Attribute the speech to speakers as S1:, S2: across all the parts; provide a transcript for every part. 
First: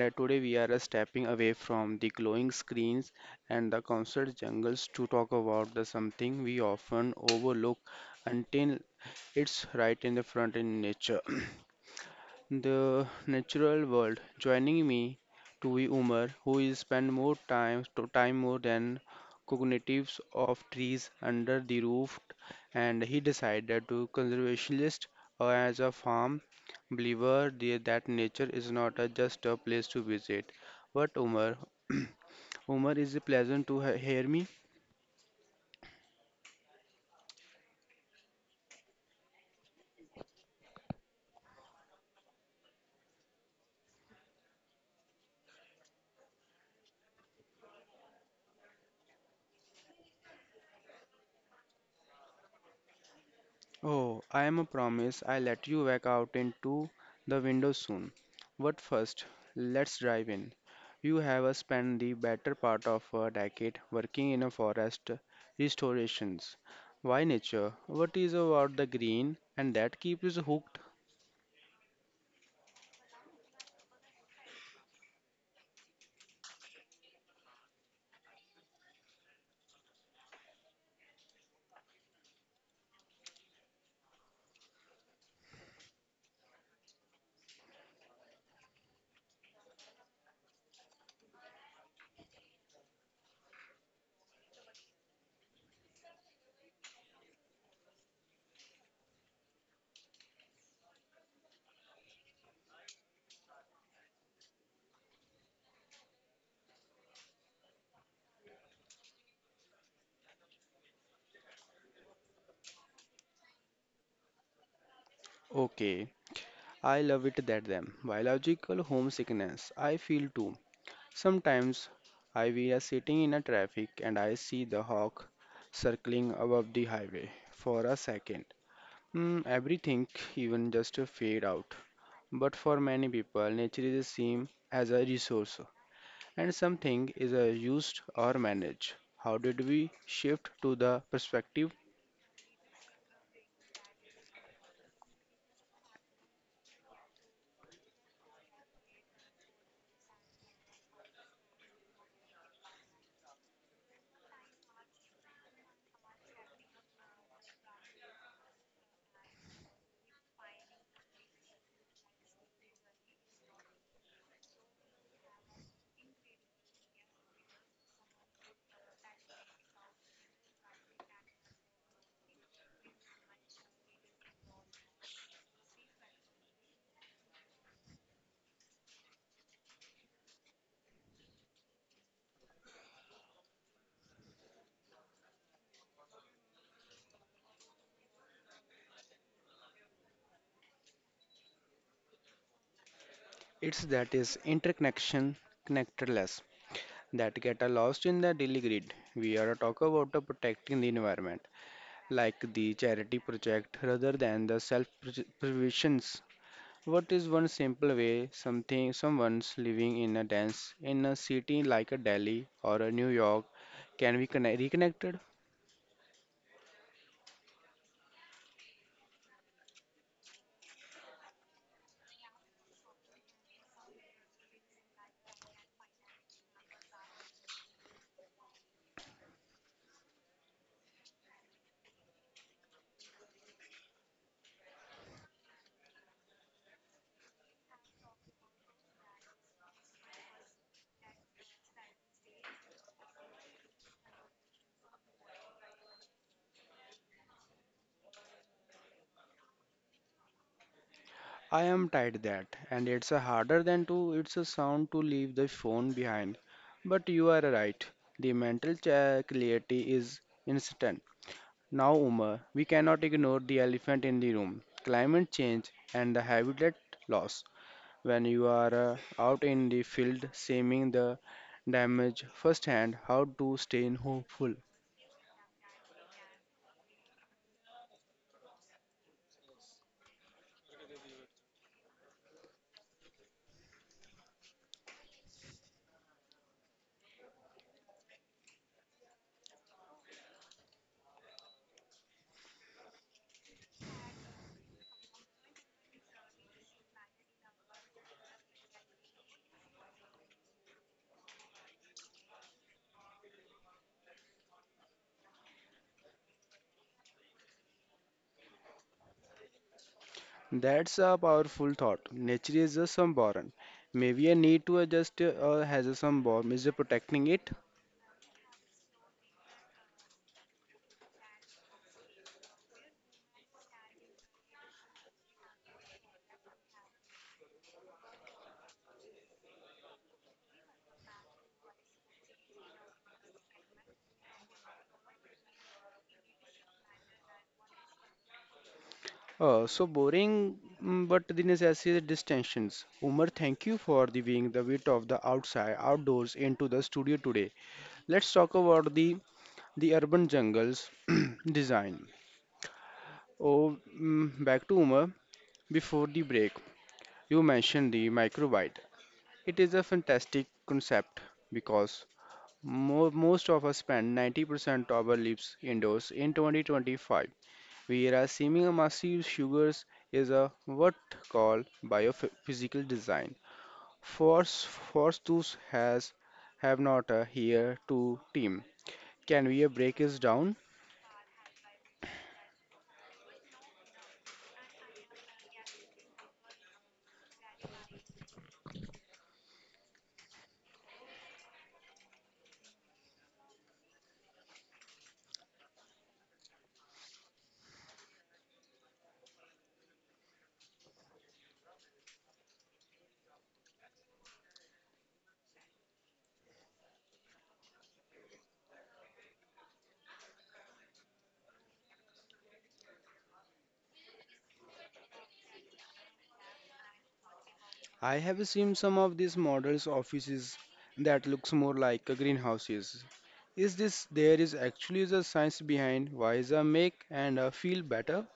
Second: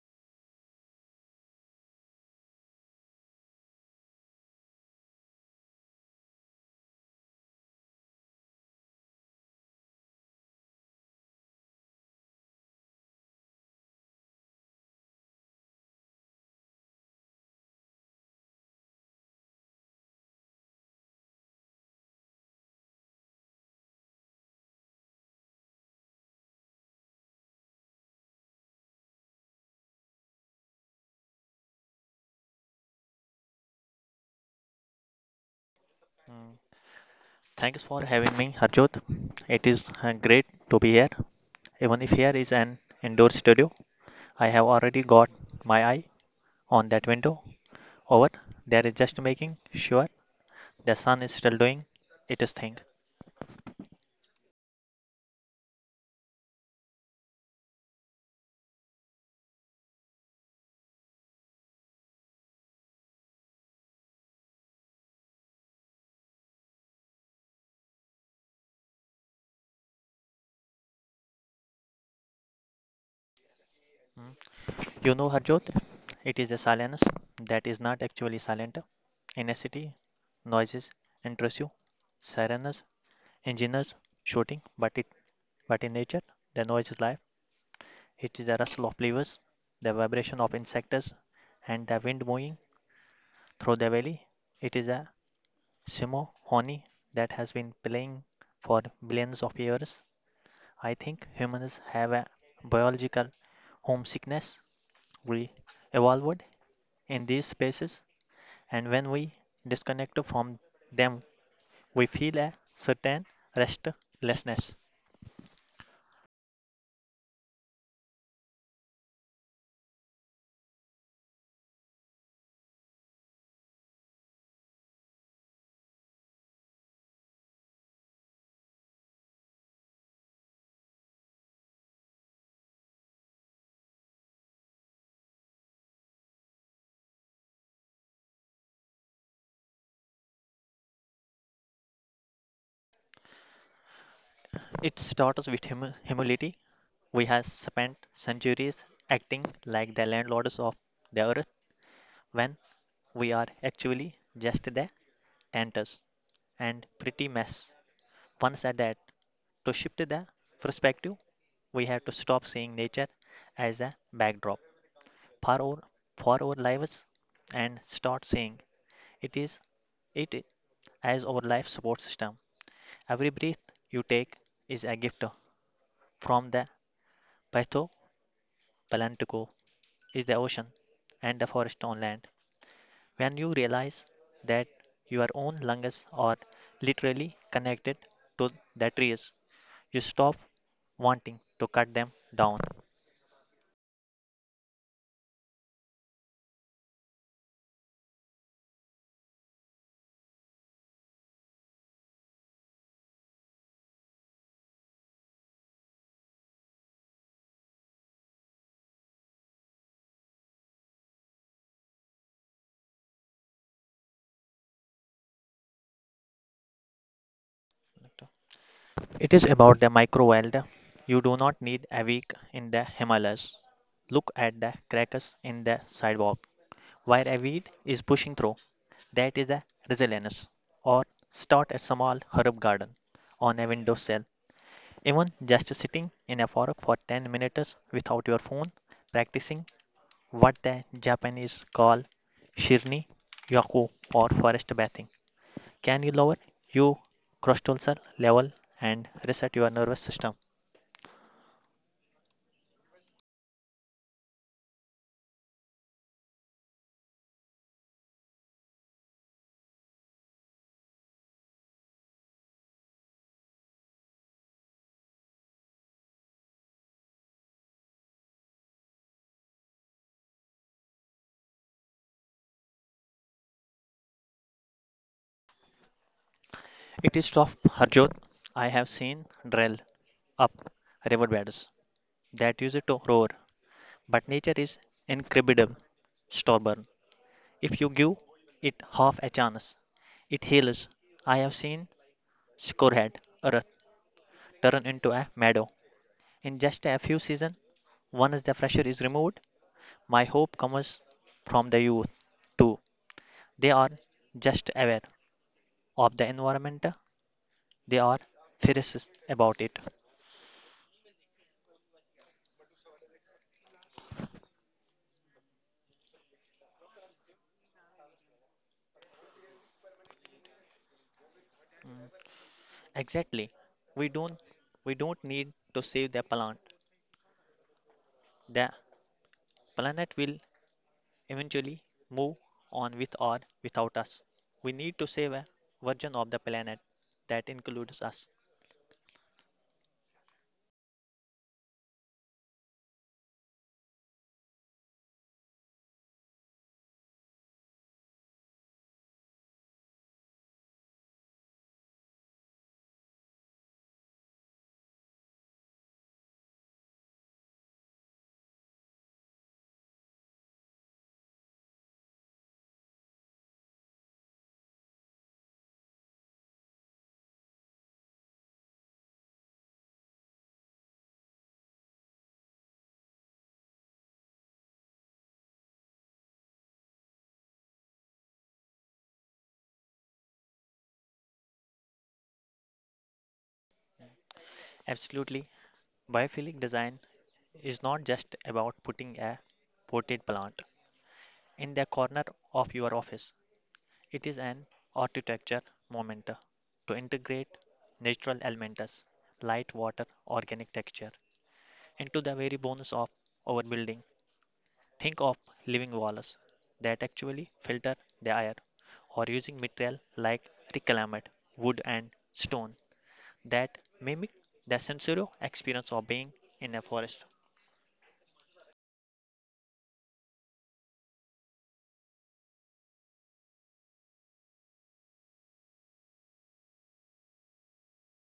S1: today we are stepping away from the glowing screens and the concert jungles to talk about the something we often overlook until it's right in the front in nature. The natural world. Joining me to be Umar, who is spend more time to time more than cognitives of trees under the roof, and he decided to conservationist as a farm believer that nature is not a, just a place to visit. But Umar, Umar is a pleasant to hear me.
S2: Mm, thanks for having me, Harjot. It is great to be here. Even if here is an indoor studio, I have already got my eye on that window over there is just making sure the sun is still doing its thing.
S1: Oh, I am a promise I let you back out into the window soon. But first, let's drive in. You have spent the better part of a decade working in a forest restorations. Why nature? What is about the green and that keeps you hooked?
S2: You know, Harjot, it is the silence that is not actually silent. In a city, noises interest you, sirens, engineers shooting, but in nature, the noise is life. It is the rustle of leaves, the vibration of insects, and the wind moving through the valley. It is a symphony that has been playing for billions of years. I think humans have a biological homesickness. We evolved in these spaces, and when we disconnect from them, we feel a certain restlessness.
S1: Okay, I love it that them. Biological homesickness. I feel too. Sometimes I we are sitting in a traffic and I see the hawk circling above the highway for a second. Mm, everything, even just a fade out. But for many people, nature is seen as a resource, and something is used or managed. How did we shift to the perspective?
S2: It starts with humility. We have spent centuries acting like the landlords of the earth when we are actually just the tenants and pretty mess. Once at that, to shift the perspective, we have to stop seeing nature as a backdrop for our, for our lives and start seeing it is it as our life support system. Every breath you take is a gift from the Pytho Palantuko is the ocean and the forest on land. When you realize that your own lungs are literally connected to the trees, you stop wanting to cut them down.
S1: It's that is interconnection, connectedness that get lost in the daily grid. We are talk about protecting the environment, like the charity project, rather than the self-preservation. What is one simple way something someone's living in a dense in a city like a Delhi or a New York can be connect, reconnected?
S2: It is about the micro world. You do not need a week in the Himalayas. Look at the cracks in the sidewalk where a weed is pushing through. That is a resilience. Or start a small herb garden on a windowsill. Even just sitting in a fork for 10 minutes without your phone, practicing what the Japanese call shirni yaku or forest bathing. Can you lower your cortisol level and reset your nervous system?
S1: I am tired that, and it's a harder than to it's a sound to leave the phone behind. But you are right. The mental clarity is instant. Now, Umar, we cannot ignore the elephant in the room: climate change and the habitat loss. When you are out in the field seeing the damage firsthand, how to stay hopeful.
S2: It is of Harjot. I have seen drill up riverbeds that used to roar, but nature is incredible, stubborn. If you give it half a chance, it heals. I have seen scorehead earth turn into a meadow in just a few seasons. Once the pressure is removed, my hope comes from the youth too. They are just aware of the environment. They are fierce about it.
S1: That's a powerful thought. Nature is a sunborn. Maybe I need to adjust has a sunborn. Is it protecting it?
S2: Exactly. We don't we don't need to save the planet. The planet will eventually move on with or without us. We need to save a version of the planet that includes us.
S1: So boring, mm, but the necessary distinctions. Umar, thank you for the being the wit of the outside, outdoors into the studio today. Let's talk about the urban jungles design. Oh, mm, back to Umar before the break. You mentioned the microbyte. It is a fantastic concept because most of us spend 90% of our lives indoors in 2025. We are assuming a massive sugars is a what called biophysical design. Force tools has have not a here to team. Can we break this down?
S2: Absolutely. Biophilic design is not just about putting a potted plant in the corner of your office. It is an architecture moment to integrate natural elements, light, water, organic texture into the very bones of our building. Think of living walls that actually filter the air or using material like reclaimed wood and stone that mimic the sensory experience of being in a forest.
S1: I have seen some of these models offices that looks more like a greenhouses. Is this there is actually a science behind why the make and feel better?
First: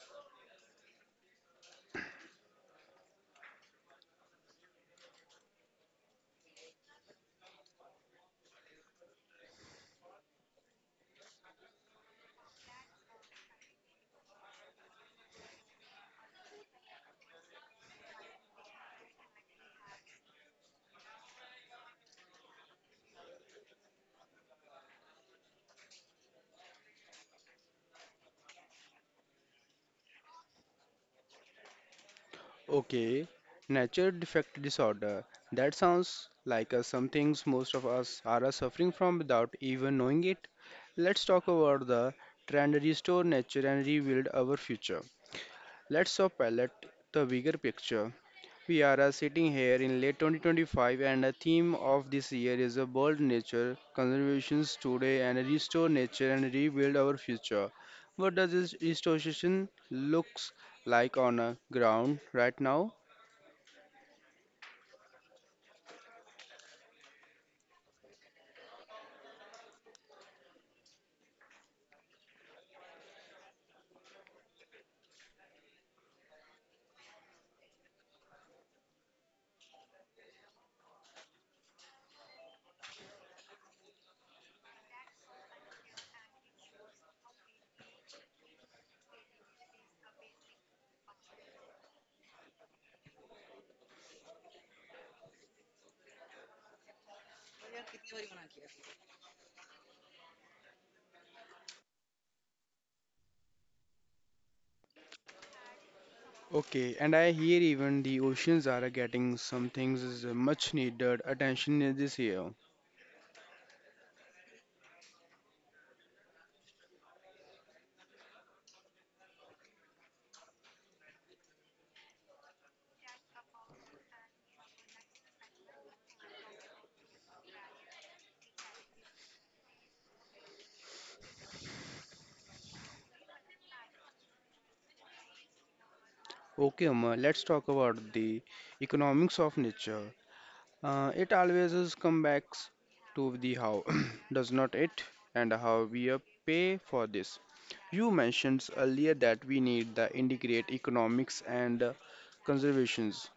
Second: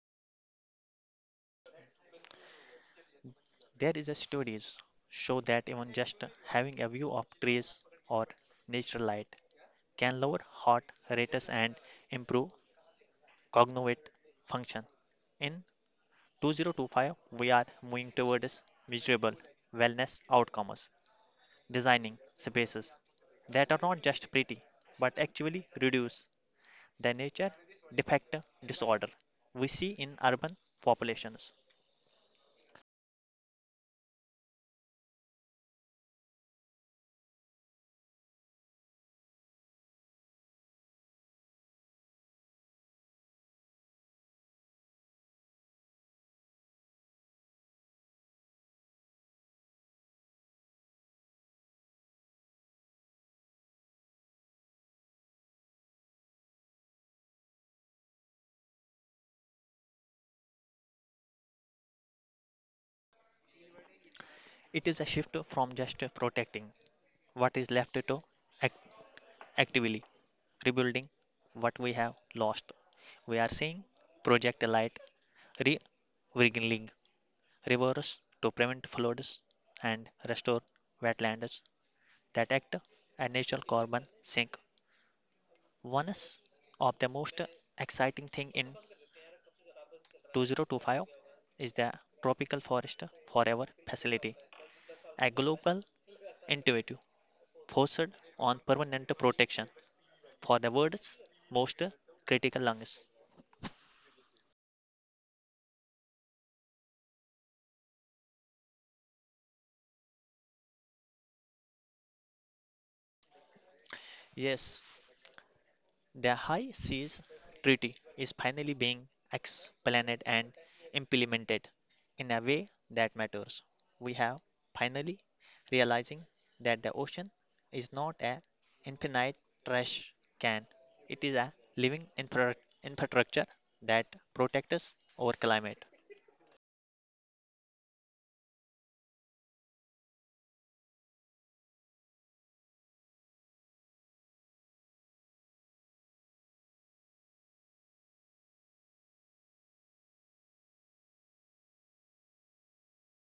S2: There is a studies show that even just having a view of trees or natural light can lower heart rates and improve cognitive function. In 2025, we are moving towards measurable wellness outcomes, designing spaces that are not just pretty but actually reduce the nature defect disorder we see in urban populations.
S1: Okay, nature defect disorder. That sounds like some things most of us are suffering from without even knowing it. Let's talk about the trend restore nature and rebuild our future. Let's palette the bigger picture. We are sitting here in late 2025, and the theme of this year is a bold nature, conservations today, and restore nature and rebuild our future. What does this restoration looks like on a ground right now?
S2: It is a shift from just protecting what is left to actively rebuilding what we have lost. We are seeing Project Light re-wriggling rivers to prevent floods and restore wetlands that act as natural carbon sink. One of the most exciting thing in 2025 is the Tropical Forest Forever Facility, a global initiative focused on permanent protection for the world's most critical lungs.
S1: Okay, and I hear even the oceans are getting some things is a much needed attention in this year.
S2: Yes, the High Seas Treaty is finally being explained and implemented in a way that matters. We have finally realizing that the ocean is not an infinite trash can. It is a living infrastructure that protects us our climate.
S1: Okay, Umar, let's talk about the economics of nature. It always is come back to the how, does not it? And how we pay for this. You mentioned earlier that we need the integrate economics and conservations.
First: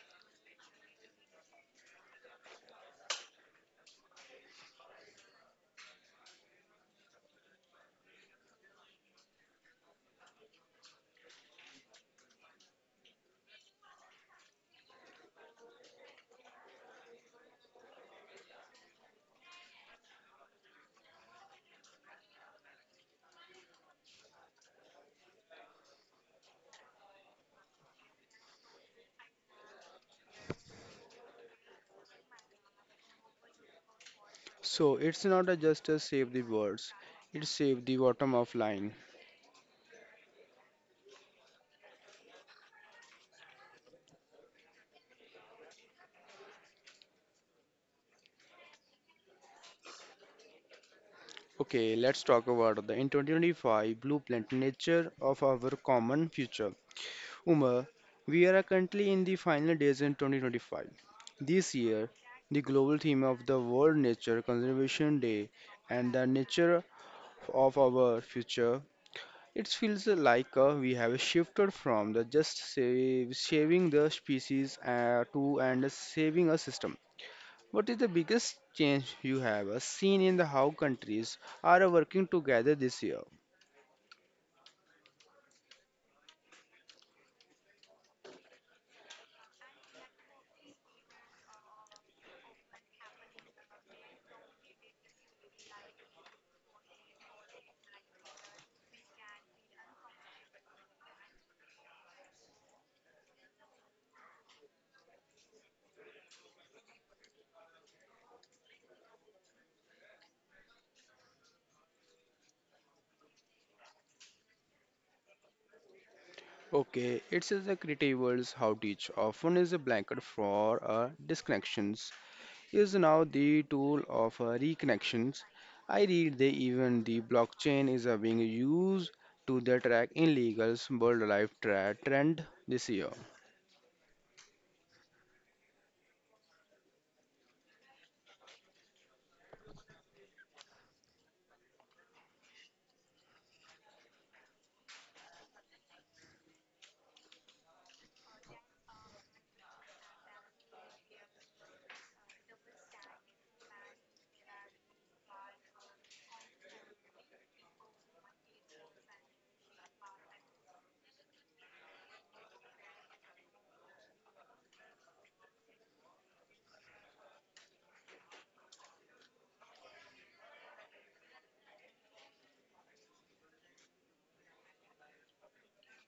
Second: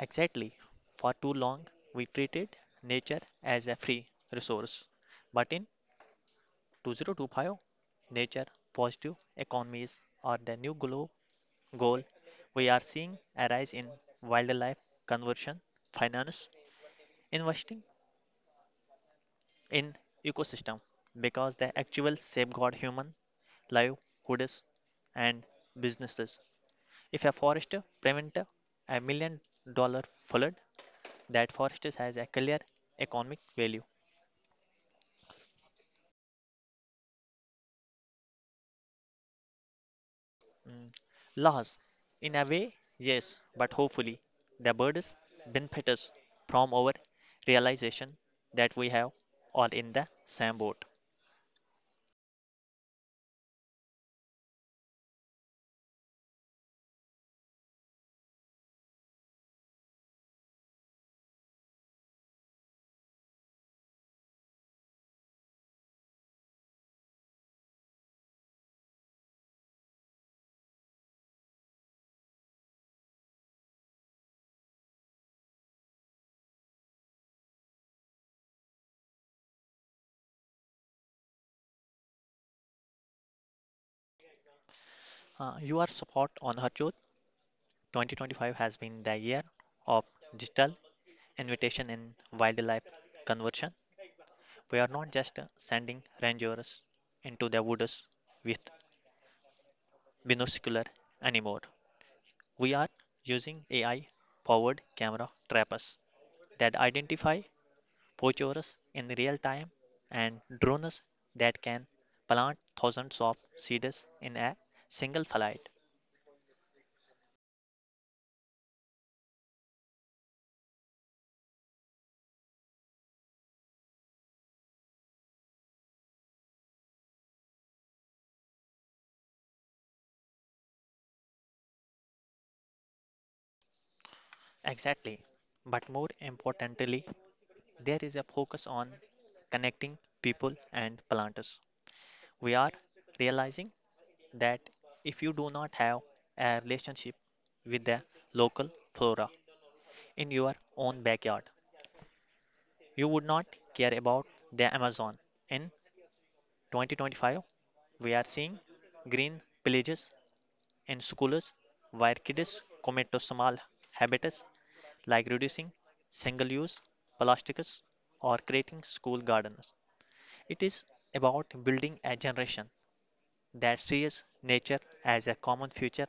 S2: Exactly. For too long, we treated nature as a free resource. But in 2025, Nature Positive Economies are the new goal we are seeing arise in wildlife conversion, finance, investing in ecosystem because the actual safeguard human livelihoods and businesses. If a forester prevents $1 million flood, that forest has a clear economic value.
S1: So it's not a just a save the words, it save the bottom of line.
S2: Loss, in a way, yes, but hopefully the birds benefit us from our realization that we have all in the same boat.
S1: Okay, let's talk about the in 2025 blueprint nature of our common future. Umar, we are currently in the final days in 2025. This year, the global theme of the World Nature Conservation Day and the nature of our future, it feels like we have shifted from the just save, saving the species to and saving a system. What is the biggest change you have seen in the how countries are working together this year?
S2: You are spot on, Harjot. 2025 has been the year of digital invitation in wildlife conversion. We are not just sending rangers into the woods with binocular anymore. We are using AI powered camera trappers that identify poachers in real time, and drones that can plant thousands of seeds in a single flight.
S1: Okay, it's is the creative's how teach often is a blanket for disconnections is now the tool of reconnections. I read they even the blockchain is being used to the track in legal's world life trend this year.
S2: Exactly. But more importantly, there is a focus on connecting people and planters. We are realizing that if you do not have a relationship with the local flora in your own backyard, you would not care about the Amazon. In 2025, we are seeing green villages In En Succulus, to small habitats, like reducing single use plastics or creating school gardens. It is about building a generation that sees nature as a common future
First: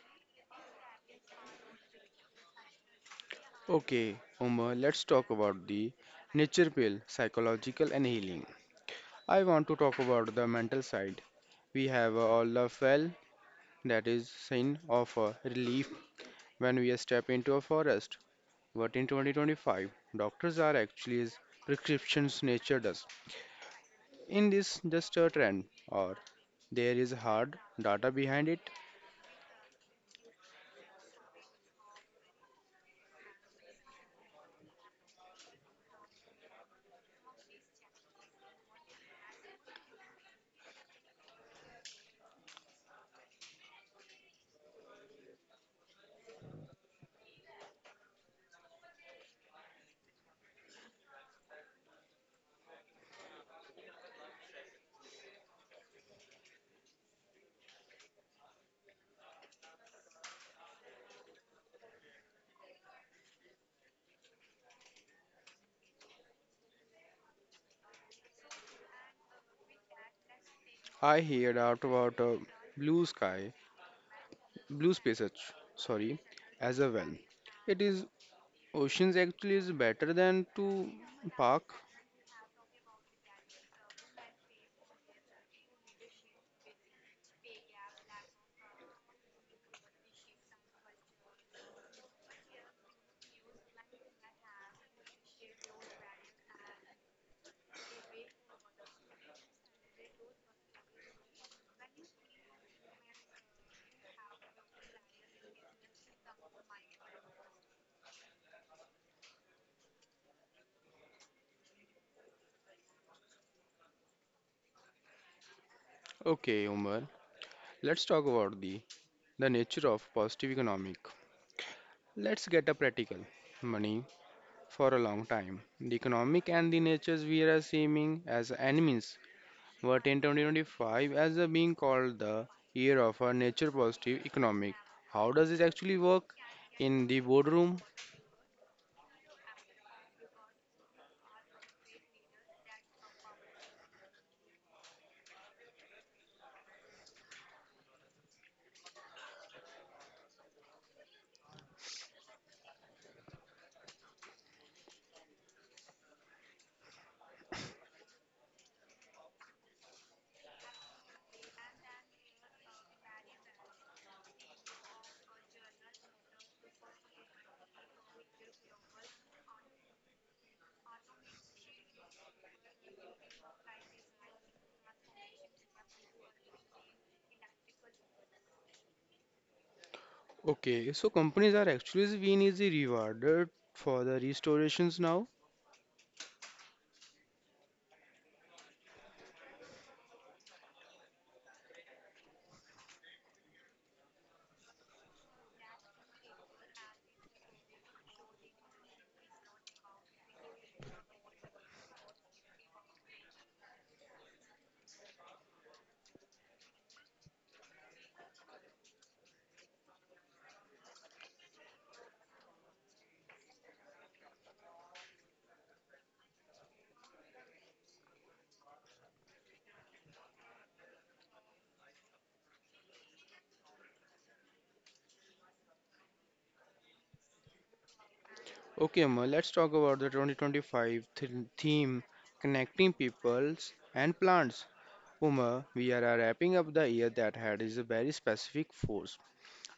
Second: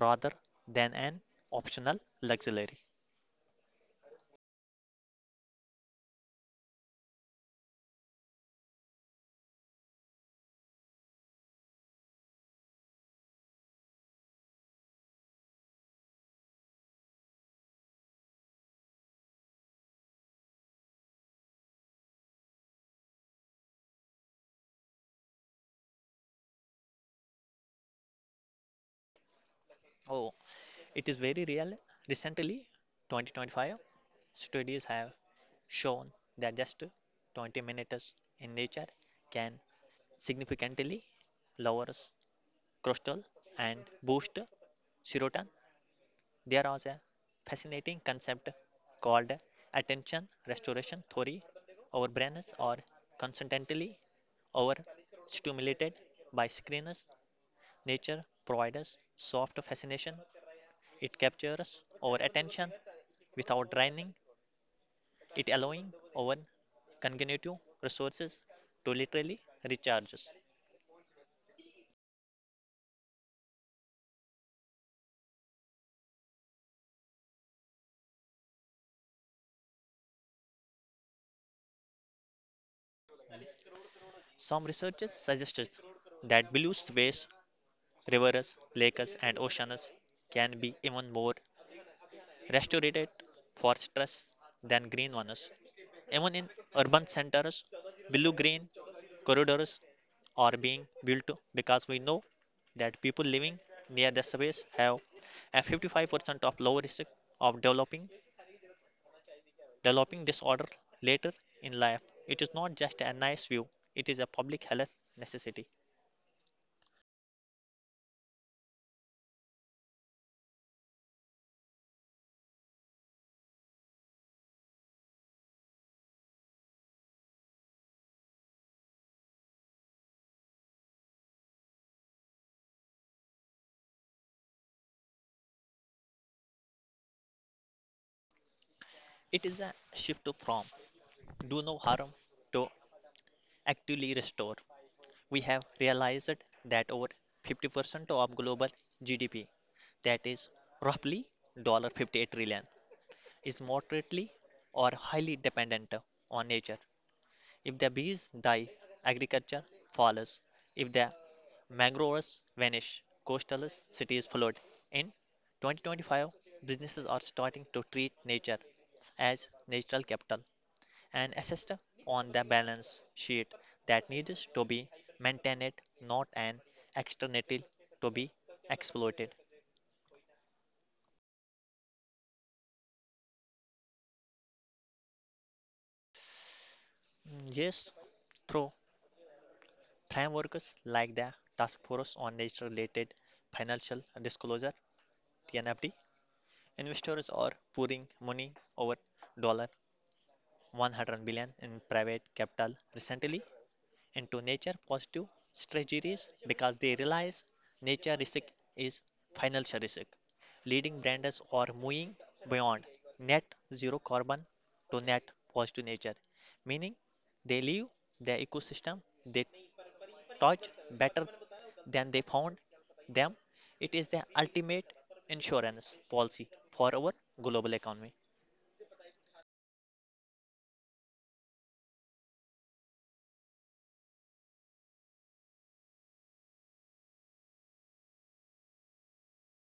S2: rather than an optional luxury.
S1: Okay, Omar, let's talk about the nature pill, psychological and healing. I want to talk about the mental side. We have all the fell that is sign of relief when we step into a forest. But in 2025, doctors are actually as prescriptions nature does. In this just a trend or there is hard data behind it.
S2: Oh, it is very real. Recently, 2025 studies have shown that just 20 minutes in nature can significantly lower Crustal and boost serotonin. There is a fascinating concept called attention restoration theory. Our brains are constantly overstimulated by screens. Nature provides us soft fascination. It captures our attention without draining it, allowing our cognitive resources to literally recharge us.
S1: I heard out about blue sky, blue space, sorry, as a well. It is oceans actually is better than to park.
S2: Some researchers suggested that blue space Rivers, lakes, and oceans can be even more restorative for stress than green ones. Even in urban centers, blue green corridors are being built because we know that people living near the surface have a 55% of lower risk of developing disorder later in life. It is not just a nice view, it is a public health necessity.
S1: Okay, Umar, let's talk about the nature of positive economic. Let's get a practical money for a long time. The economic and the natures we are seeming as enemies. What in 2025 as a being called the year of a nature positive economic. How does it actually work in the boardroom?
S2: It is a shift from do no harm to actively restore. We have realized that over 50% of global GDP, that is roughly $58 trillion, dollars, is moderately or highly dependent on nature. If the bees die, agriculture falls. If the mangroves vanish, coastal cities flood. In 2025, businesses are starting to treat nature as natural capital an asset on the balance sheet that needs to be maintained, not an externality to be exploited.
S1: Okay, so companies are actually being easy rewarded for the restorations now.
S2: Mm, yes, through frameworks like the Task Force on Nature-related Financial Disclosure (TNFD), investors are pouring money over dollar $100 billion in private capital recently into nature positive strategies because they realize nature risk is financial risk, leading brands are moving beyond net zero carbon to net positive nature, meaning they leave their ecosystem they touch better than they found them. It is the ultimate insurance policy for our global economy,
S1: Okay, Amal, let's talk about the 2025 theme connecting peoples and plants. Uma, we are wrapping up the year that had is a very specific force.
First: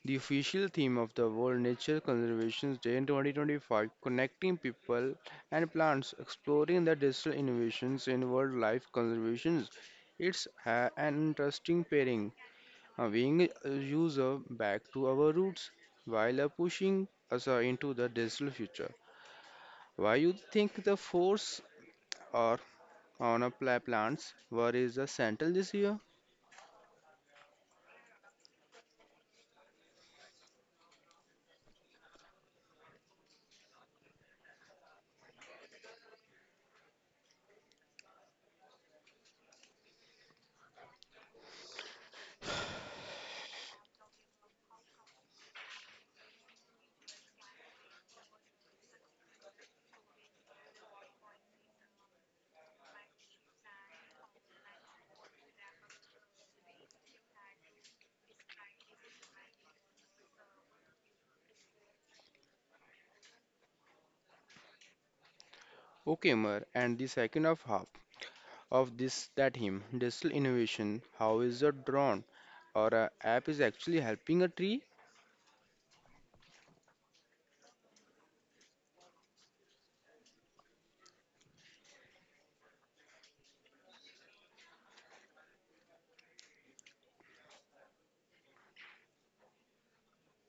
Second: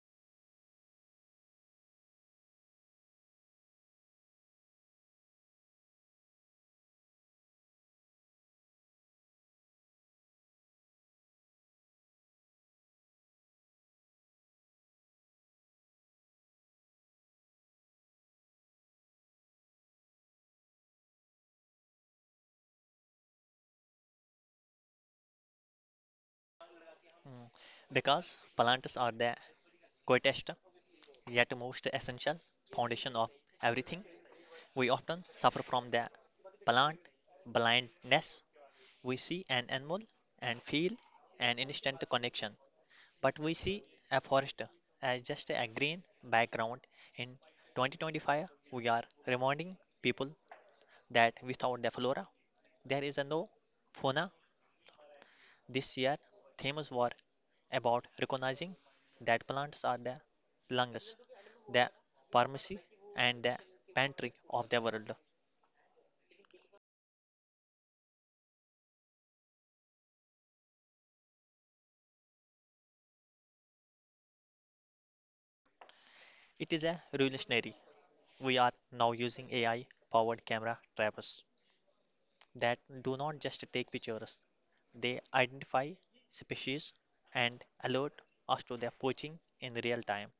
S1: The official theme of the World Nature Conservation Day in 2025, connecting people and plants, exploring the digital innovations in wildlife conservation. It's an interesting pairing, being a user back to our roots while pushing us into the digital future. Why you think the force are on a plants? Where is the central this year?
S2: because plants are the quietest yet most essential foundation of everything. We often suffer from the plant blindness. We see an animal and feel an instant connection, but we see a forest as just a green background. In 2025, we are reminding people that without the flora, there is a no fauna. This year, themes were about recognizing that plants are the lungs, the pharmacy, and the pantry of the world.
S1: Okay, Mer, and the second of half of this that him digital innovation. How is it drawn? Or a app is actually helping a tree?
S2: It is a revolutionary. We are now using AI-powered camera trappers that do not just take pictures, they identify species and alert us to their poaching in real time.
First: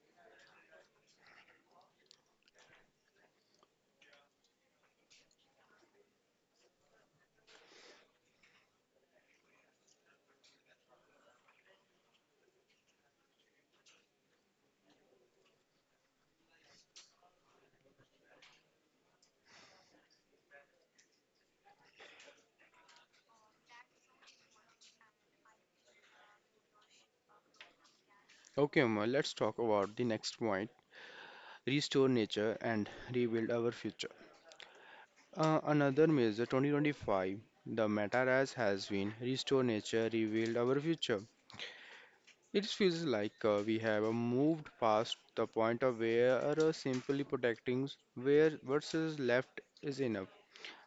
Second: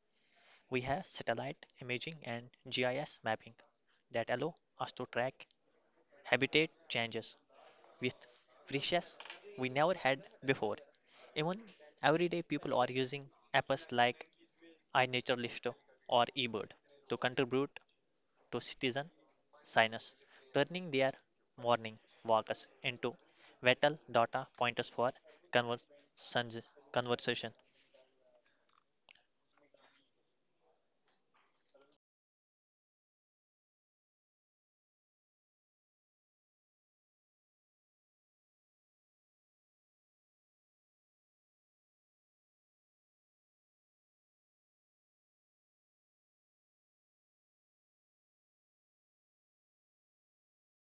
S2: We have satellite imaging and GIS mapping that allow us to track habitat changes with precision we never had before. Even everyday people are using apps like iNaturalist or eBird to contribute to citizen signers, turning their morning walks into vital data pointers for conversations- conversation.
S1: Okay, Uma, let's talk about the next point restore nature and rebuild our future. Another measure 2025, the meta RAS has been restore nature, rebuild our future. It feels like we have moved past the point of where simply protecting where versus left is enough.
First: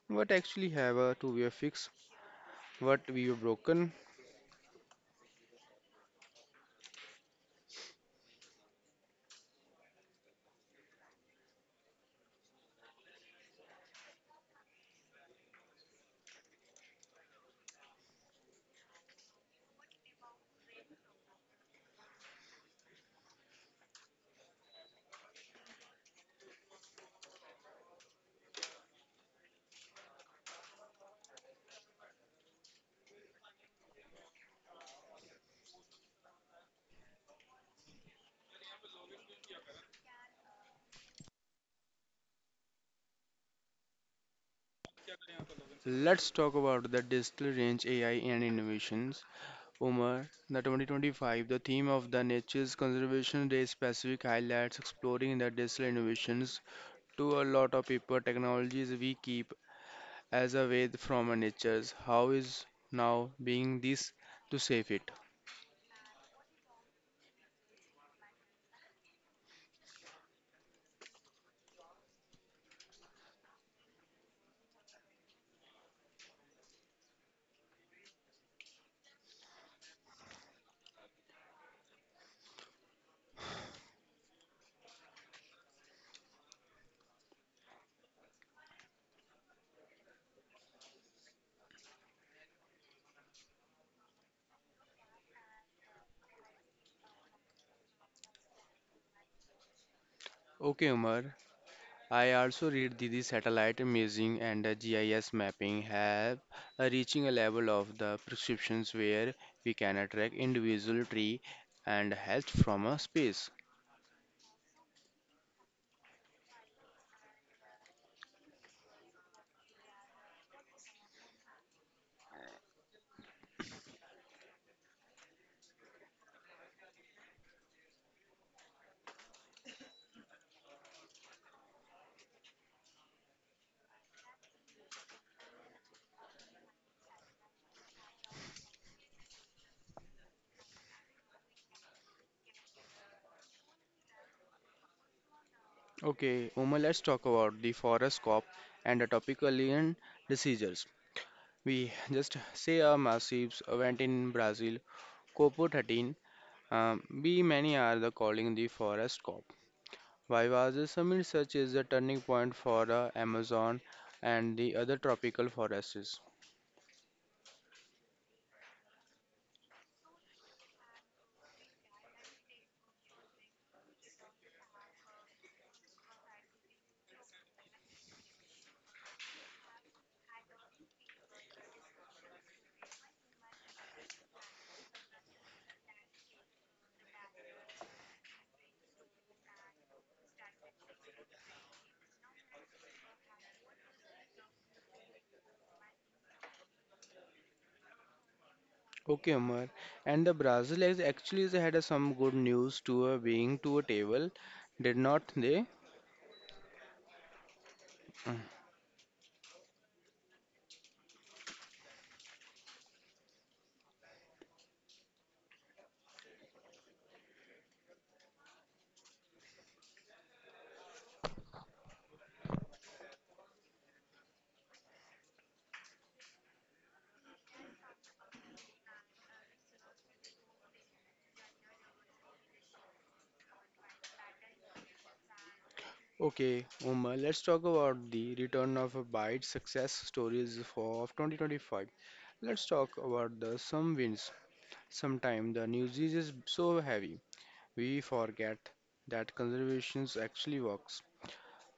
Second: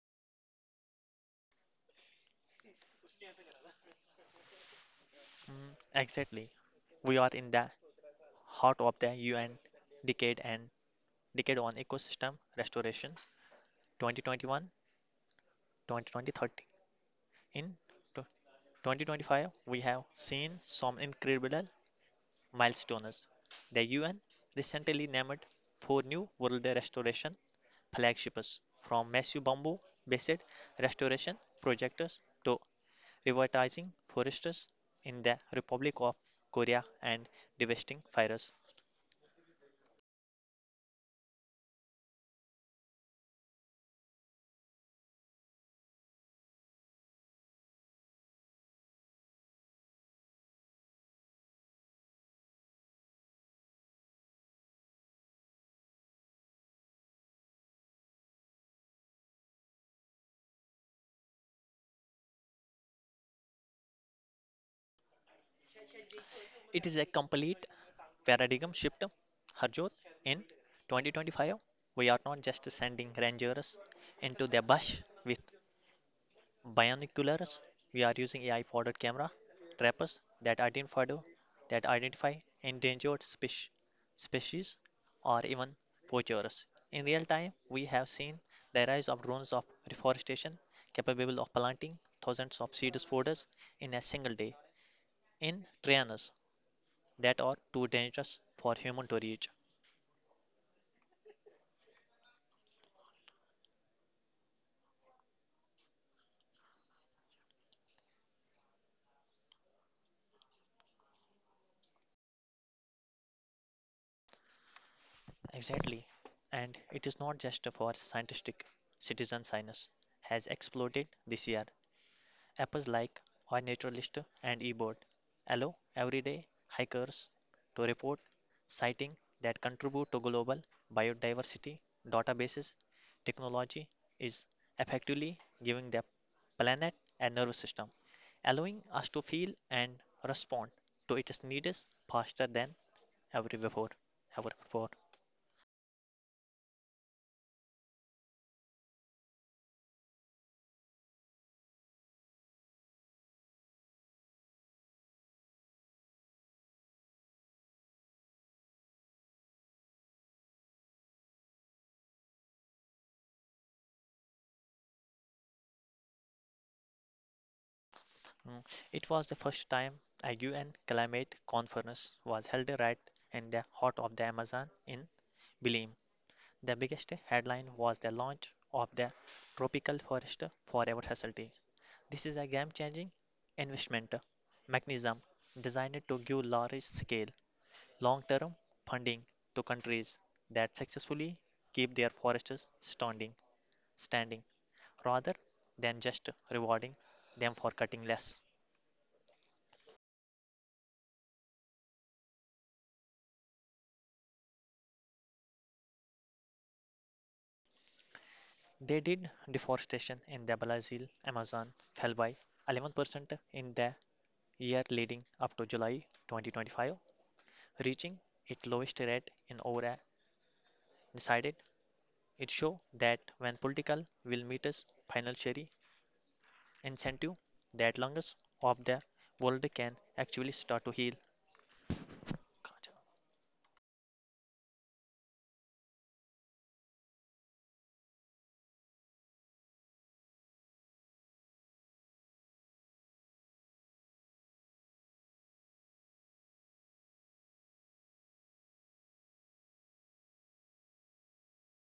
S1: What actually have to be fixed, what we have broken.
S2: Mm, exactly. We are in the heart of the UN decade and decade on ecosystem restoration 2021 2020 in tw- 2025. We have seen some incredible milestones. The UN recently named four new World Restoration flagships from massive bamboo based restoration projects to revitalizing forests in the Republic of Korea and devastating fires.
S1: Let's talk about the digital range AI and innovations. Umar, the 2025, the theme of the Nature's Conservation Day specific highlights exploring the digital innovations. To a lot of people, technologies we keep as a way from our nature's. How is now being this to save it?
S2: It is a complete paradigm shift, Harjot. In 2025, we are not just sending rangers into the bush with binoculars, we are using AI powered camera trappers that identify endangered species or even poachers. In real time, we have seen the rise of drones of reforestation capable of planting thousands of seed folders in a single day in terrains that are too dangerous for human to reach.
S1: Okay, Umar. I also read the satellite imaging and the GIS mapping have reaching a level of the prescriptions where we can track individual tree and health from a space.
S2: Exactly. And it is not just for scientific citizen science has exploded this year. Apps like iNaturalist and eBird allow everyday hikers to report sightings that contribute to global biodiversity databases. Technology is effectively giving the planet a nervous system, allowing us to feel and respond to its needs faster than ever before. Ever before.
S1: Okay, Uma, let's talk about the forest cop and the tropicalian diseases. We just say a massive event in Brazil, COP 13. We many are the calling the forest cop. Why was this summit such is the turning point for the Amazon and the other tropical forests?
S2: Mm. It was the first time a UN climate conference was held right in the heart of the Amazon in Belém. The biggest headline was the launch of the Tropical Forest Forever facility. This is a game changing investment mechanism designed to give large scale, long term funding to countries that successfully keep their forests standing, rather than just rewarding them for cutting less.
S1: Okay, Umar. And the Brazil has actually has had a some good news to a being to a table, did not they?
S2: They did deforestation in the Brazil Amazon fell by 11% in the year leading up to July 2025, reaching its lowest rate in over a decade. It shows that when political will meets financial incentive, that lungs of the world can actually start to heal.
S1: Okay, Uma, let's talk about the return of a bite success stories for of 2025. Let's talk about the some wins. Sometimes the news is so heavy, we forget that conservations actually works.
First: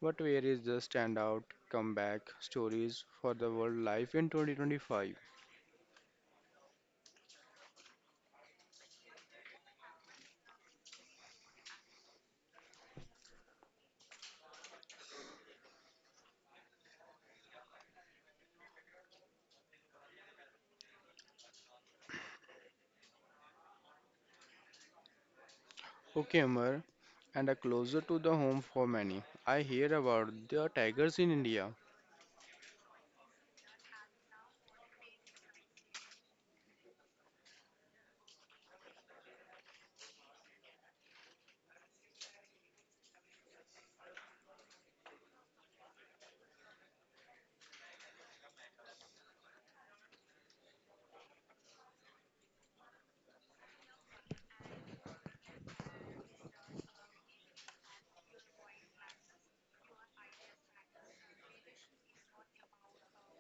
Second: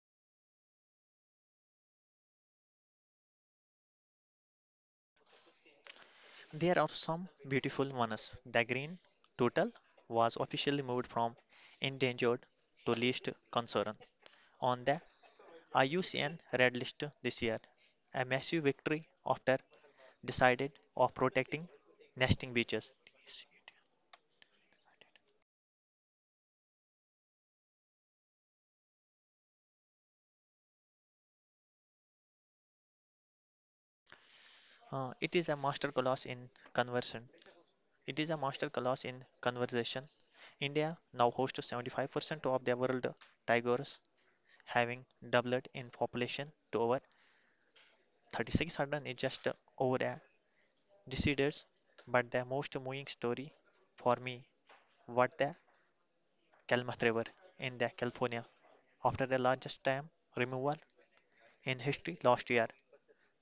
S1: But where is the standout comeback stories for the wildlife in 2025?
S2: There are some beautiful ones. The green turtle was officially moved from endangered to least concern on the IUCN Red List this year, a massive victory after decided of protecting nesting beaches.
S1: Okay, Amar, and a closer to the home for many. I hear about the tigers in India.
S2: It is a masterclass in conversion. It is a masterclass in conversation. India now hosts 75% of the world tigers, having doubled in population to over 3,600 in just over a decade. But the most moving story for me was the Klamath River in the California after the largest dam removal in history last year.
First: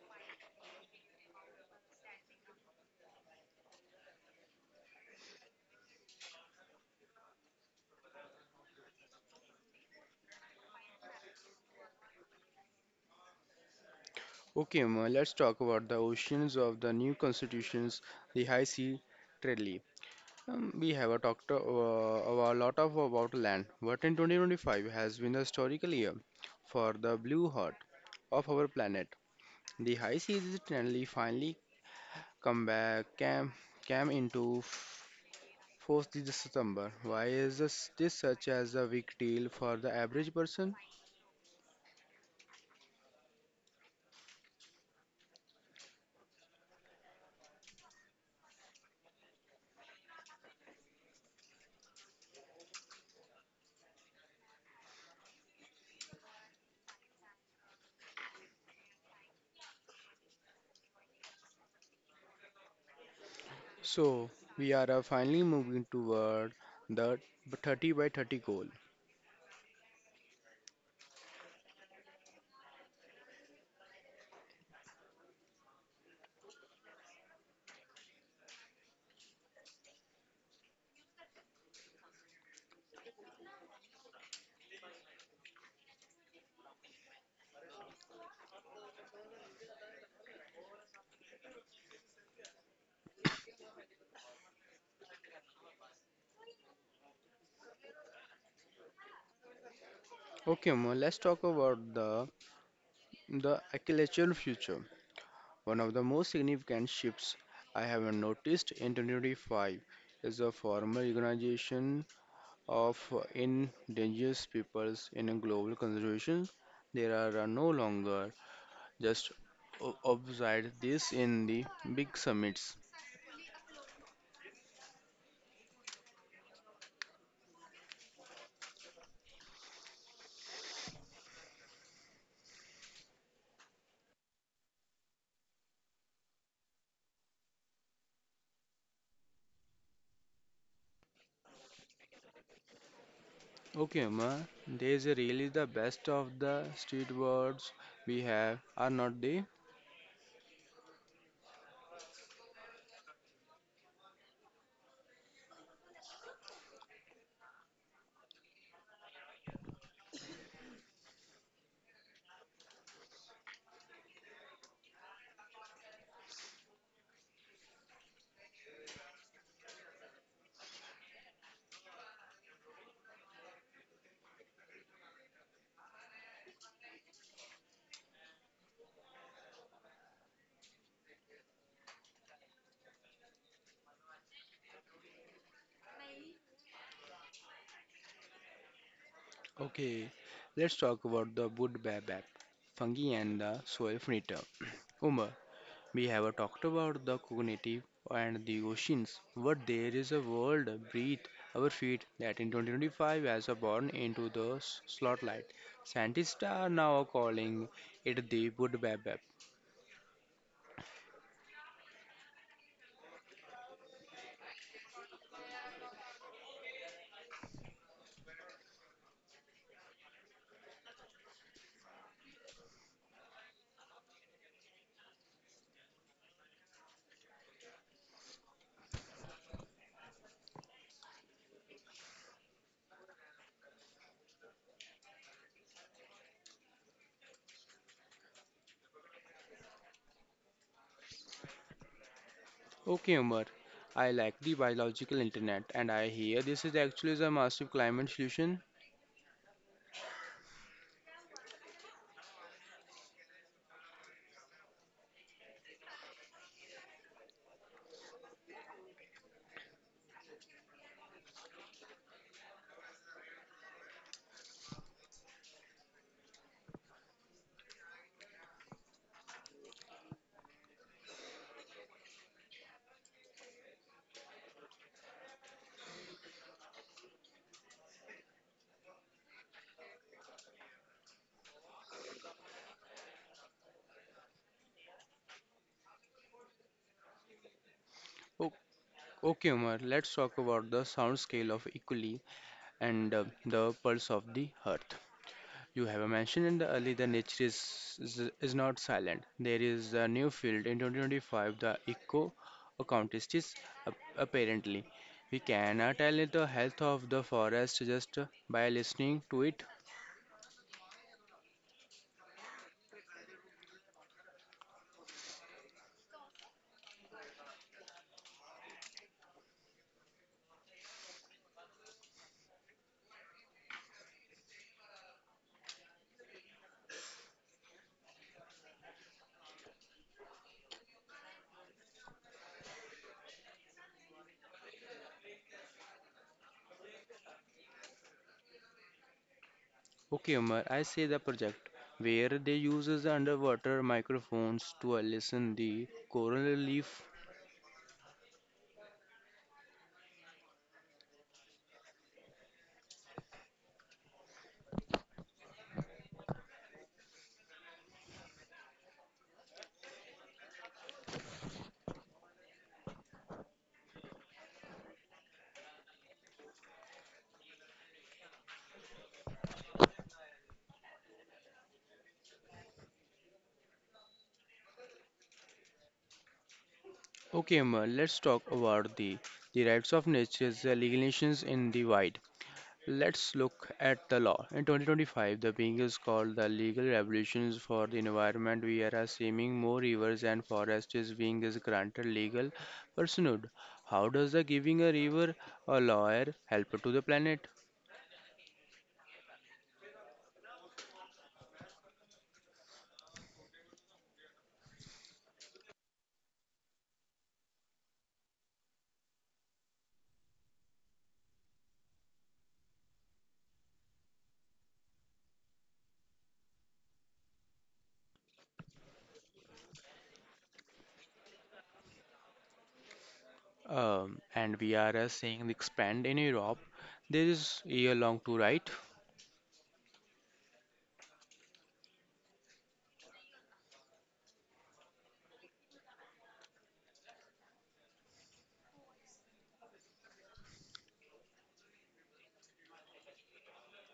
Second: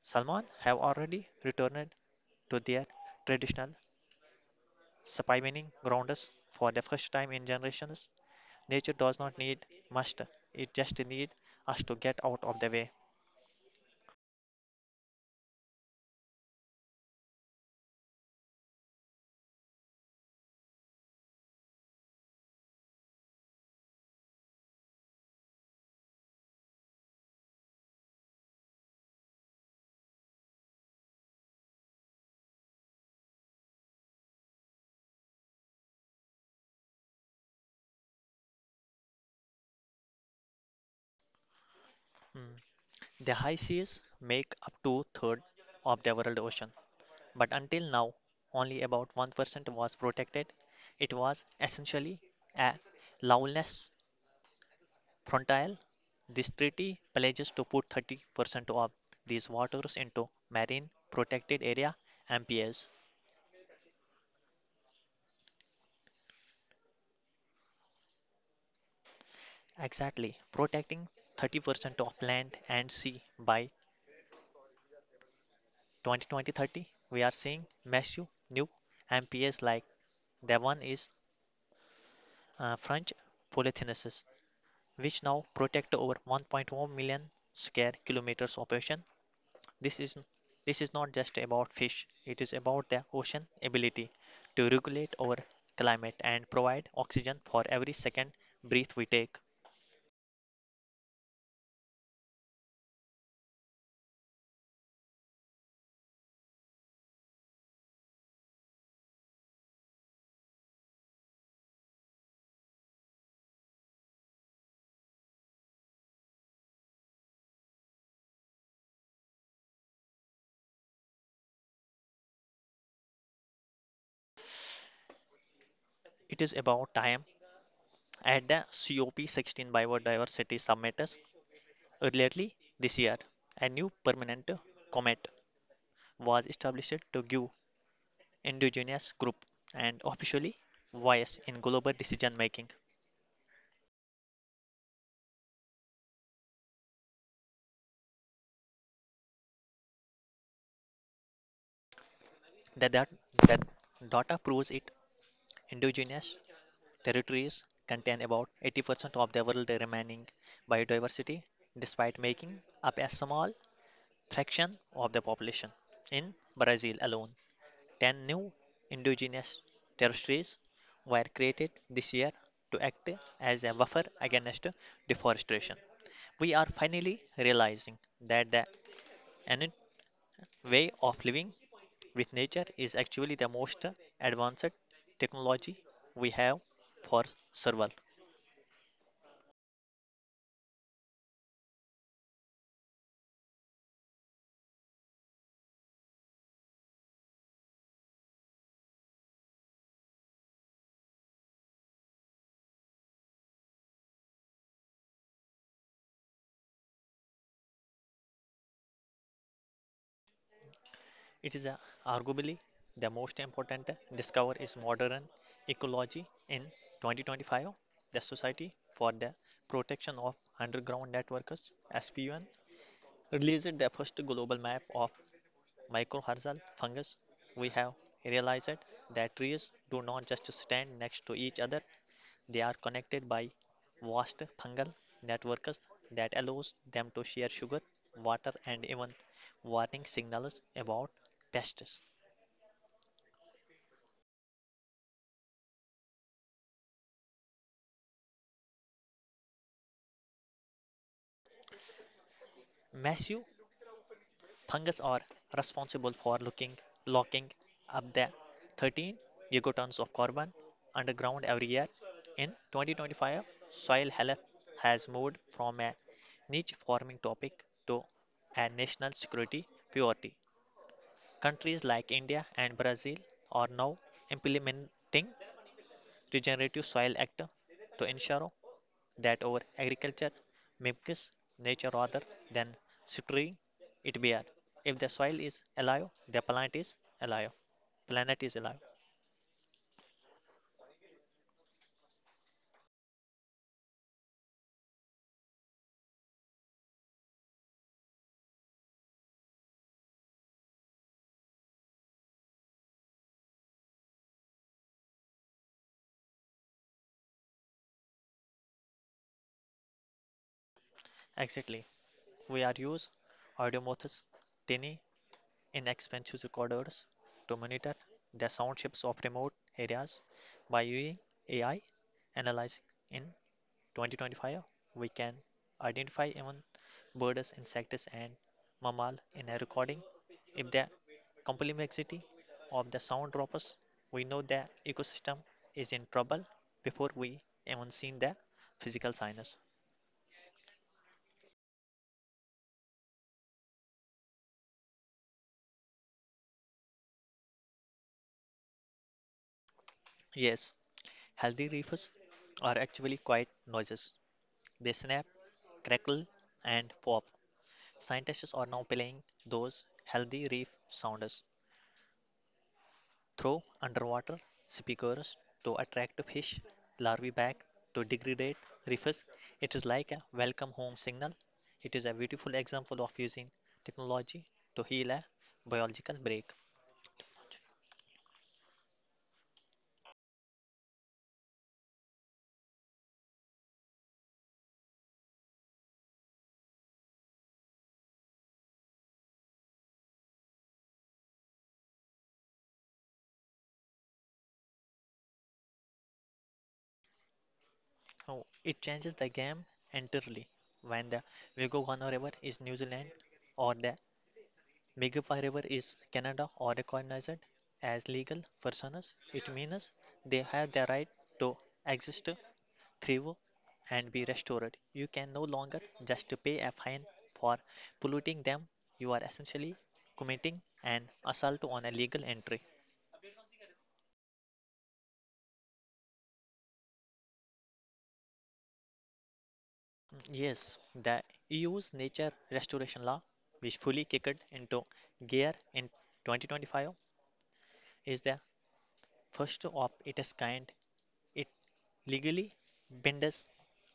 S2: Salmon have already returned to their traditional Spymining ground us for the first time in generations. Nature does not need must, it just needs us to get out of the way.
S1: Okay, Uma, let's talk about the oceans of the new constitutions, the high sea treaty. We have a talked a lot of about land, but in 2025 has been a historical year for the blue heart of our planet. The high seas treaty finally come back came, came into force this September. Why is this, this such as a big deal for the average person?
S2: The high seas make up two-thirds of the world ocean, but until now, only about 1% was protected. It was essentially a lawless frontier. This treaty pledges to put 30% of these waters into marine protected area MPAs.
S1: So we are finally moving toward the 30 by 30 goal.
S2: Exactly. Protecting 30% of land and sea by 2020-30, we are seeing massive new MPAs like the one is French polythynensis, which now protect over 1.1 million square kilometers of ocean. This is this is not just about fish; it is about the ocean ability to regulate our climate and provide oxygen for every second breath we take.
S1: Okay, Mo, let's talk about the agricultural future. One of the most significant shifts I have noticed in 2025 is the formal recognition of endangered peoples in a global conservation. There are no longer just obside this in the big summits.
S2: It is about time at the COP16 Biodiversity Summit earlier this year, a new permanent comet was established to give indigenous group and officially voice in global decision making.
S1: Okay, ma, there is really the best of the street words we have are not the.
S2: The, dat- the data proves it. Indigenous territories contain about 80% of the world remaining biodiversity, despite making up a small fraction of the population in Brazil alone. 10 new indigenous territories were created this year to act as a buffer against deforestation. We are finally realizing that the innate way of living with nature is actually the most advanced technology we have for survival.
S1: Okay, let's talk about the wood baobab, fungi and the soil furniture. Umar, we have talked about the cognitive and the oceans, but there is a world beneath our feet that in 2025 has born into the spotlight. Scientists are now calling it the wood baobab.
S2: It is a, arguably the most important discovery is modern ecology in 2025. The Society for the Protection of Underground Networks (SPUN) released the first global map of mycorrhizal fungus. We have realized that trees do not just stand next to each other; they are connected by vast fungal networks that allows them to share sugar, water, and even warning signals about pests.
S1: Okay, Umar, I like the biological internet and I hear this is actually a massive climate solution.
S2: Massive fungus are responsible for looking, locking up the 13 gigatons of carbon underground every year. In 2025, soil health has moved from a niche farming topic to a national security priority. Countries like India and Brazil are now implementing Regenerative Soil Act to ensure that our agriculture mimics nature rather than structuring it bare. If the soil is alive, the plant is alive. Planet
S1: O-
S2: is alive.
S1: Okay, Umar, let's talk about the sound scale of equally and the pulse of the earth. You have mentioned in the early the nature is not silent. There is a new field in 2025, the eco accountistics. Apparently, we can tell it the health of the forest just by listening to it.
S2: Exactly. We are use audiomorphs, tiny, inexpensive recorders to monitor the sound shapes of remote areas by using AI analyzing in 2025, we can identify even birds, insects, and mammals in a recording. If the complexity of the sound drops, we know the ecosystem is in trouble before we even seen the physical signs.
S1: Okay, Umar, I see the project where they uses the underwater microphones to listen the coral leaf.
S2: Yes, healthy reefs are actually quite noises. They snap, crackle, and pop. Scientists are now playing those healthy reef sounds throw underwater speakers to attract fish larvae back to degrade reefs. It is like a welcome home signal. It is a beautiful example of using technology to heal a biological break.
S1: Okay, Umar, let's talk about the rights of nature's legal nations in the wild. Let's look at the law. In 2025, the being is called the legal revolutions for the environment. We are assuming more rivers and forests is being is granted legal personhood. How does the giving a river a lawyer help to the planet?
S2: Oh, it changes the game entirely when the Wigogono River is New Zealand or the Migipa River is Canada or recognized as legal personas. It means they have the right to exist thrive and be restored. You can no longer just pay a fine for polluting them. You are essentially committing an assault on a legal entry.
S1: And we are seeing the expand in Europe. There is year long to write.
S2: Yes, the EU's nature restoration law, which fully kicked into gear in 2025, is the first of its kind. It legally binds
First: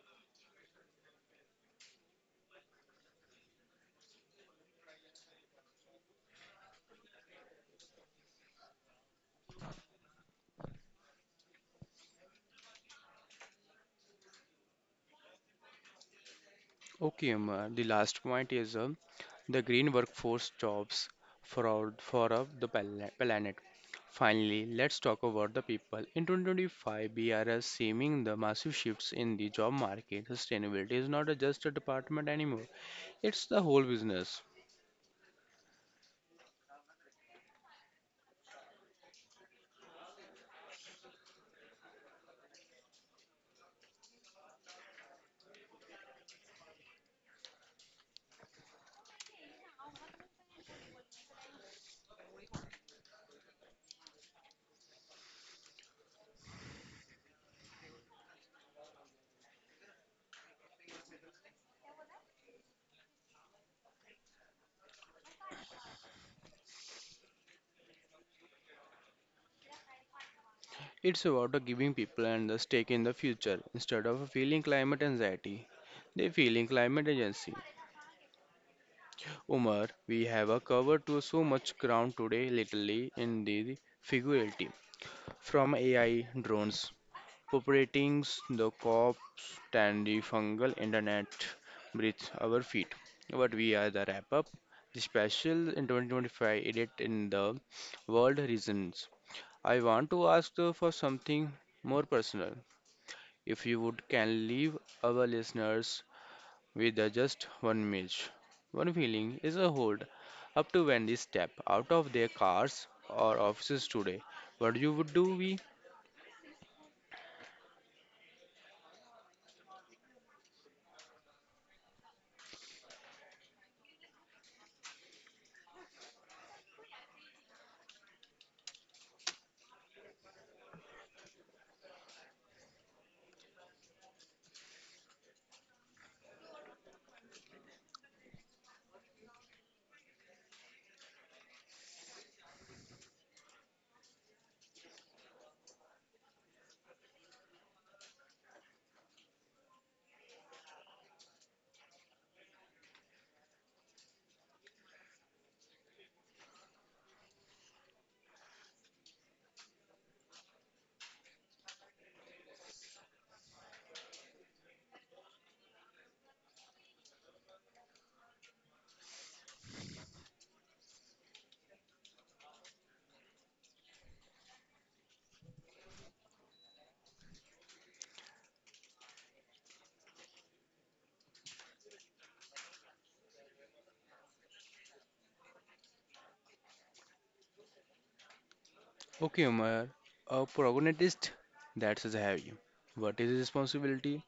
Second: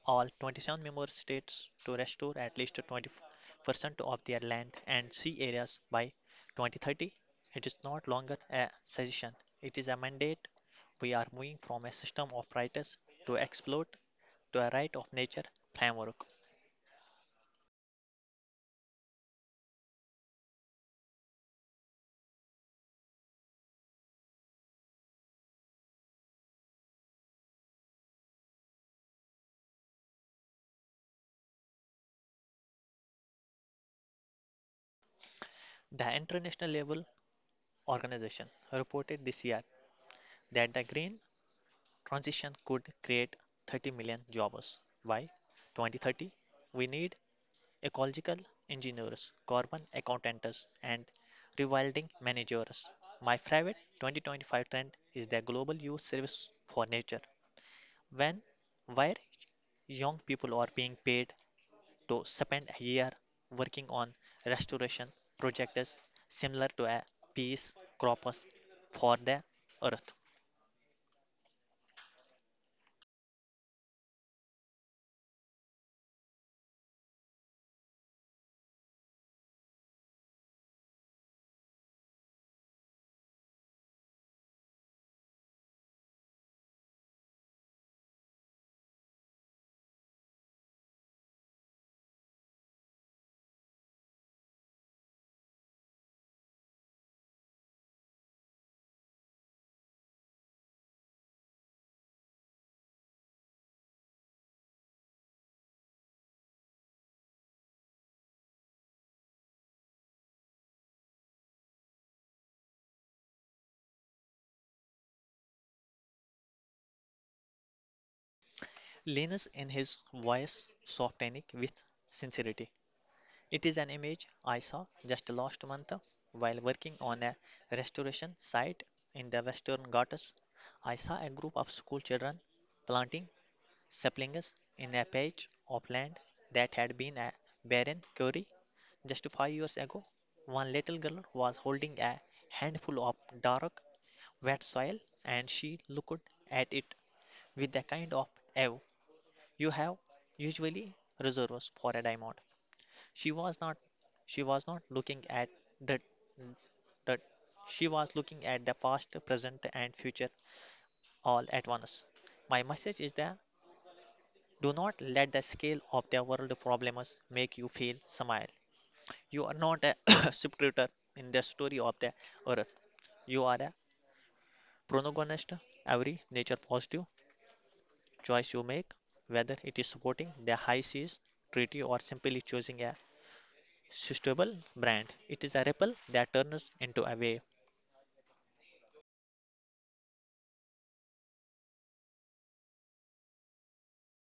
S2: all 27 member states to restore at least 20% of their land and sea areas by 2030. It is not longer a suggestion; it is a mandate. We are moving from a system of rights to exploit to a right of nature framework.
S1: Okay, the last point is the green workforce jobs for our, the planet. Finally, let's talk about the people. In 2025, BRS seeing the massive shifts in the job market. Sustainability is not a just a department anymore; it's the whole business.
S2: The international level organization reported this year that the green transition could create 30 million jobs by 2030. We need ecological engineers, carbon accountants, and rewilding managers. My private 2025 trend is the global youth service for nature. When, where young people are being paid to spend a year working on restoration projects similar to a peace corps for the earth.
S1: It's about the giving people and the stake in the future instead of feeling climate anxiety. They feeling climate agency. Umar, we have covered to so much ground today, literally in the figuratively. From AI drones populating the crops and the fungal internet beneath our feet. But we are the wrap up. The special in 2025 edit in the world reasons. I want to ask for something more personal. If you would can leave our listeners with just one image, one feeling is a hold up to when they step out of their cars or offices today. What you would do we.
S2: Linus in his voice softening with sincerity. It is an image I saw just last month while working on a restoration site in the Western Ghats. I saw a group of school children planting saplings in a patch of land that had been a barren quarry just 5 years ago. One little girl was holding a handful of dark, wet soil and she looked at it with the kind of awe you have usually reserves for a diamond. She was not she was not looking at the, the she was looking at the past, present and future all at once. My message is that do not let the scale of the world problems make you feel smile. You are not a scriptor in the story of the earth. You are a protagonist. Every nature positive choice you make, whether it is supporting the high seas treaty or simply choosing a suitable brand, it is a ripple that turns into a wave.
S1: Okay, Omar, a protagonist that's have you. What is his responsibility?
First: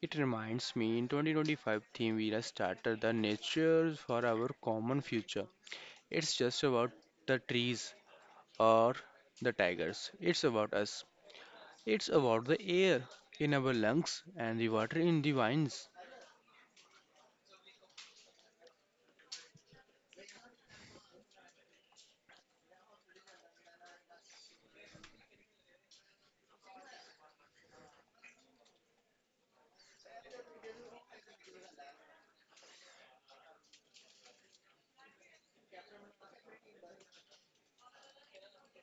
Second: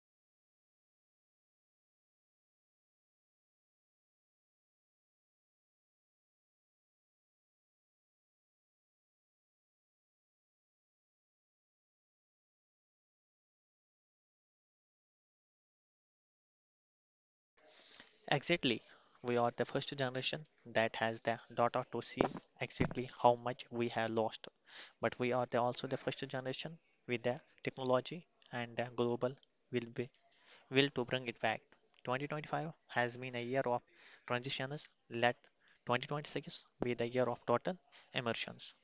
S1: It reminds me in 2025 theme we have started the nature for our common future. It's just about the trees or the tigers. It's about us. It's about the air in our lungs and the water in the vines.
S2: Exactly. We are the first generation that has the data to see exactly how much we have lost. But we are the also the first generation with the technology and the global will be will to bring it back. 2025 has been a year of transitions. Let 2026 be the year of total immersions.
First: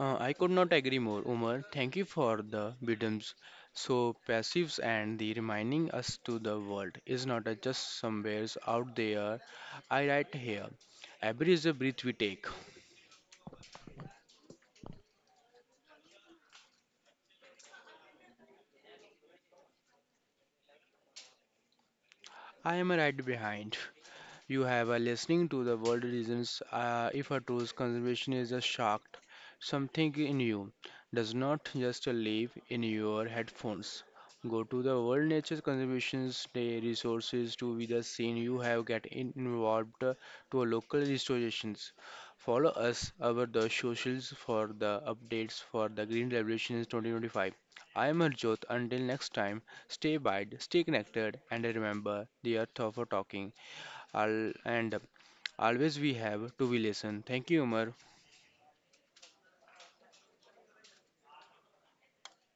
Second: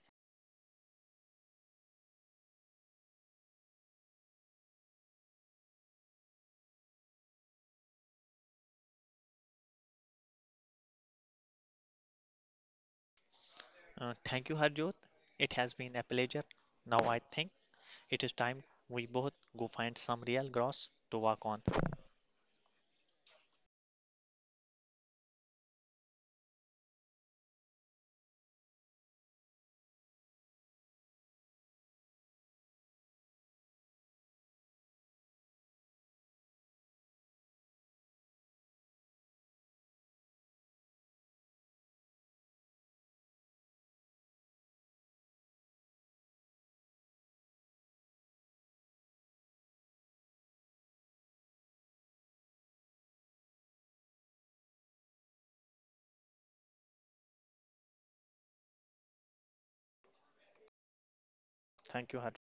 S1: I could not agree more, Umar. Thank you for the bidums. So passives and the reminding us to the world is not a just somewheres out there. I write here. Every is a breath we take.
S2: Thank you, Harjot. It has been a pleasure. Now I think it is time we both go find some real grass to work on.
S1: I am right behind. You have a listening to the world reasons if a true conservation is a shocked. Something in you does not just live in your headphones. Go to the World Nature Conservation's Day resources to be the scene you have get involved to a local restorations. Follow us over the socials for the updates for the Green Revolutions 2025. I am Arjot. Until next time, stay wide, stay connected, and remember the earth of a talking. And always we have to be listen. Thank you, Umar.
S2: Thank you, Harjot.